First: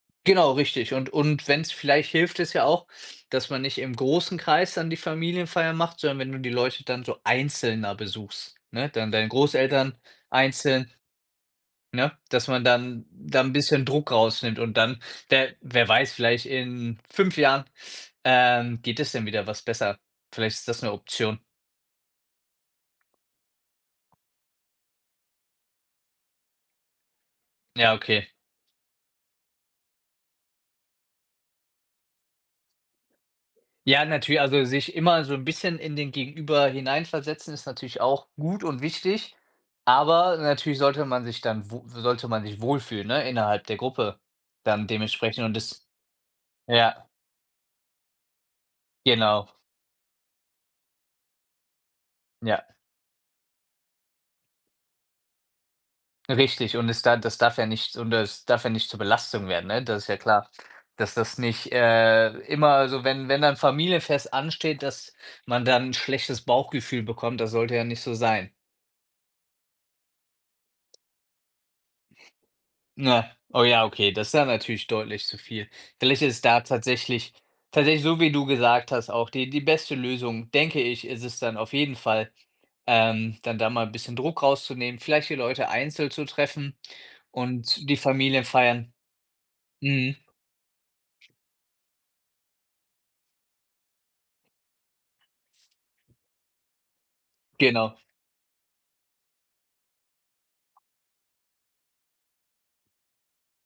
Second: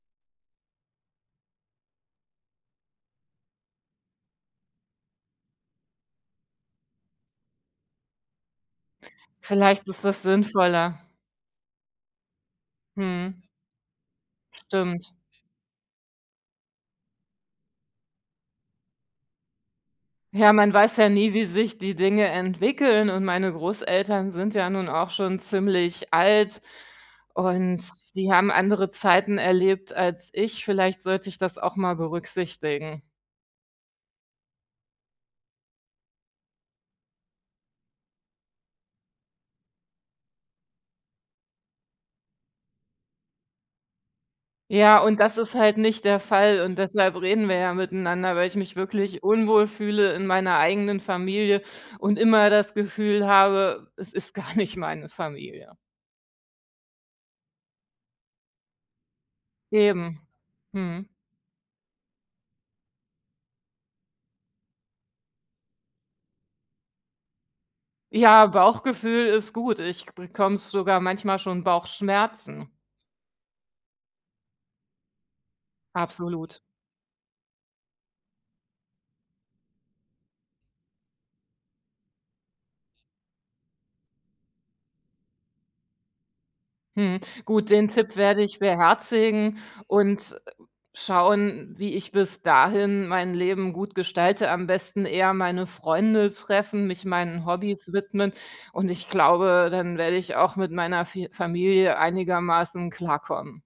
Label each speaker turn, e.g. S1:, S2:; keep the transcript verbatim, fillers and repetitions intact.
S1: Genau, richtig und und wenn's vielleicht hilft es ja auch, dass man nicht im großen Kreis dann die Familienfeiern macht, sondern wenn du die Leute dann so einzelner besuchst, ne, dann deine
S2: Vielleicht
S1: Großeltern
S2: ist das
S1: einzeln,
S2: sinnvoller.
S1: ne? Dass man dann da
S2: Mhm.
S1: 'n bisschen Druck rausnimmt und dann
S2: Stimmt.
S1: wer -wer weiß, vielleicht in fünf Jahren, ähm, geht es dann wieder etwas besser.
S2: Ja,
S1: Vielleicht ist
S2: man
S1: das 'ne
S2: weiß ja nie,
S1: Option.
S2: wie sich die Dinge entwickeln und meine Großeltern sind ja nun auch schon ziemlich alt und
S1: Ja, okay.
S2: die haben andere Zeiten erlebt als ich. Vielleicht sollte ich das auch mal berücksichtigen.
S1: Ja, natü also sich immer so 'n bisschen in den Gegenüber hineinversetzen ist natürlich auch gut und wichtig, aber natürlich sollte man sich dann wo sollte man sich wohlfühlen, ne, innerhalb der Gruppe dann
S2: Ja, und das
S1: dementsprechend
S2: ist
S1: und
S2: halt
S1: das
S2: nicht der Fall und
S1: ja.
S2: deshalb reden wir ja miteinander, weil ich mich wirklich
S1: Genau.
S2: unwohl fühle in meiner eigenen Familie und immer
S1: Ja.
S2: das Gefühl habe, es ist gar nicht meine Familie.
S1: Richtig, und es da das darf ja nicht und das darf ja nicht zur Belastung werden, ne, das ist ja
S2: Eben.
S1: klar,
S2: Mhm.
S1: dass das nicht, äh, immer also, wenn wenn dann 'n Familienfest ansteht, dass man dann 'n schlechtes Bauchgefühl bekommt, das sollte ja nicht so
S2: Ja,
S1: sein.
S2: Bauchgefühl ist gut, ich bekomme sogar manchmal schon Bauchschmerzen.
S1: Ne, oh ja, okay, das ist ja natürlich deutlich zu viel. Vielleicht ist es
S2: Absolut.
S1: da tatsächlich tatsächlich so, wie du gesagt hast auch die die beste Lösung, denke ich, ist es dann auf jeden Fall, ähm, dann da mal 'n bisschen Druck rauszunehmen, vielleicht die Leute einzeln zu treffen
S2: Mhm, gut, den
S1: und die
S2: Tipp werde ich
S1: Familiefeiern
S2: beherzigen
S1: mhm.
S2: und, äh, schauen, wie ich bis dahin mein Leben gut gestalte am besten eher meine Freunde treffen, mich meinen Hobbys
S1: Genau.
S2: widmen und ich glaube, dann werde ich auch mit meiner Fi Familie einigermaßen klarkommen.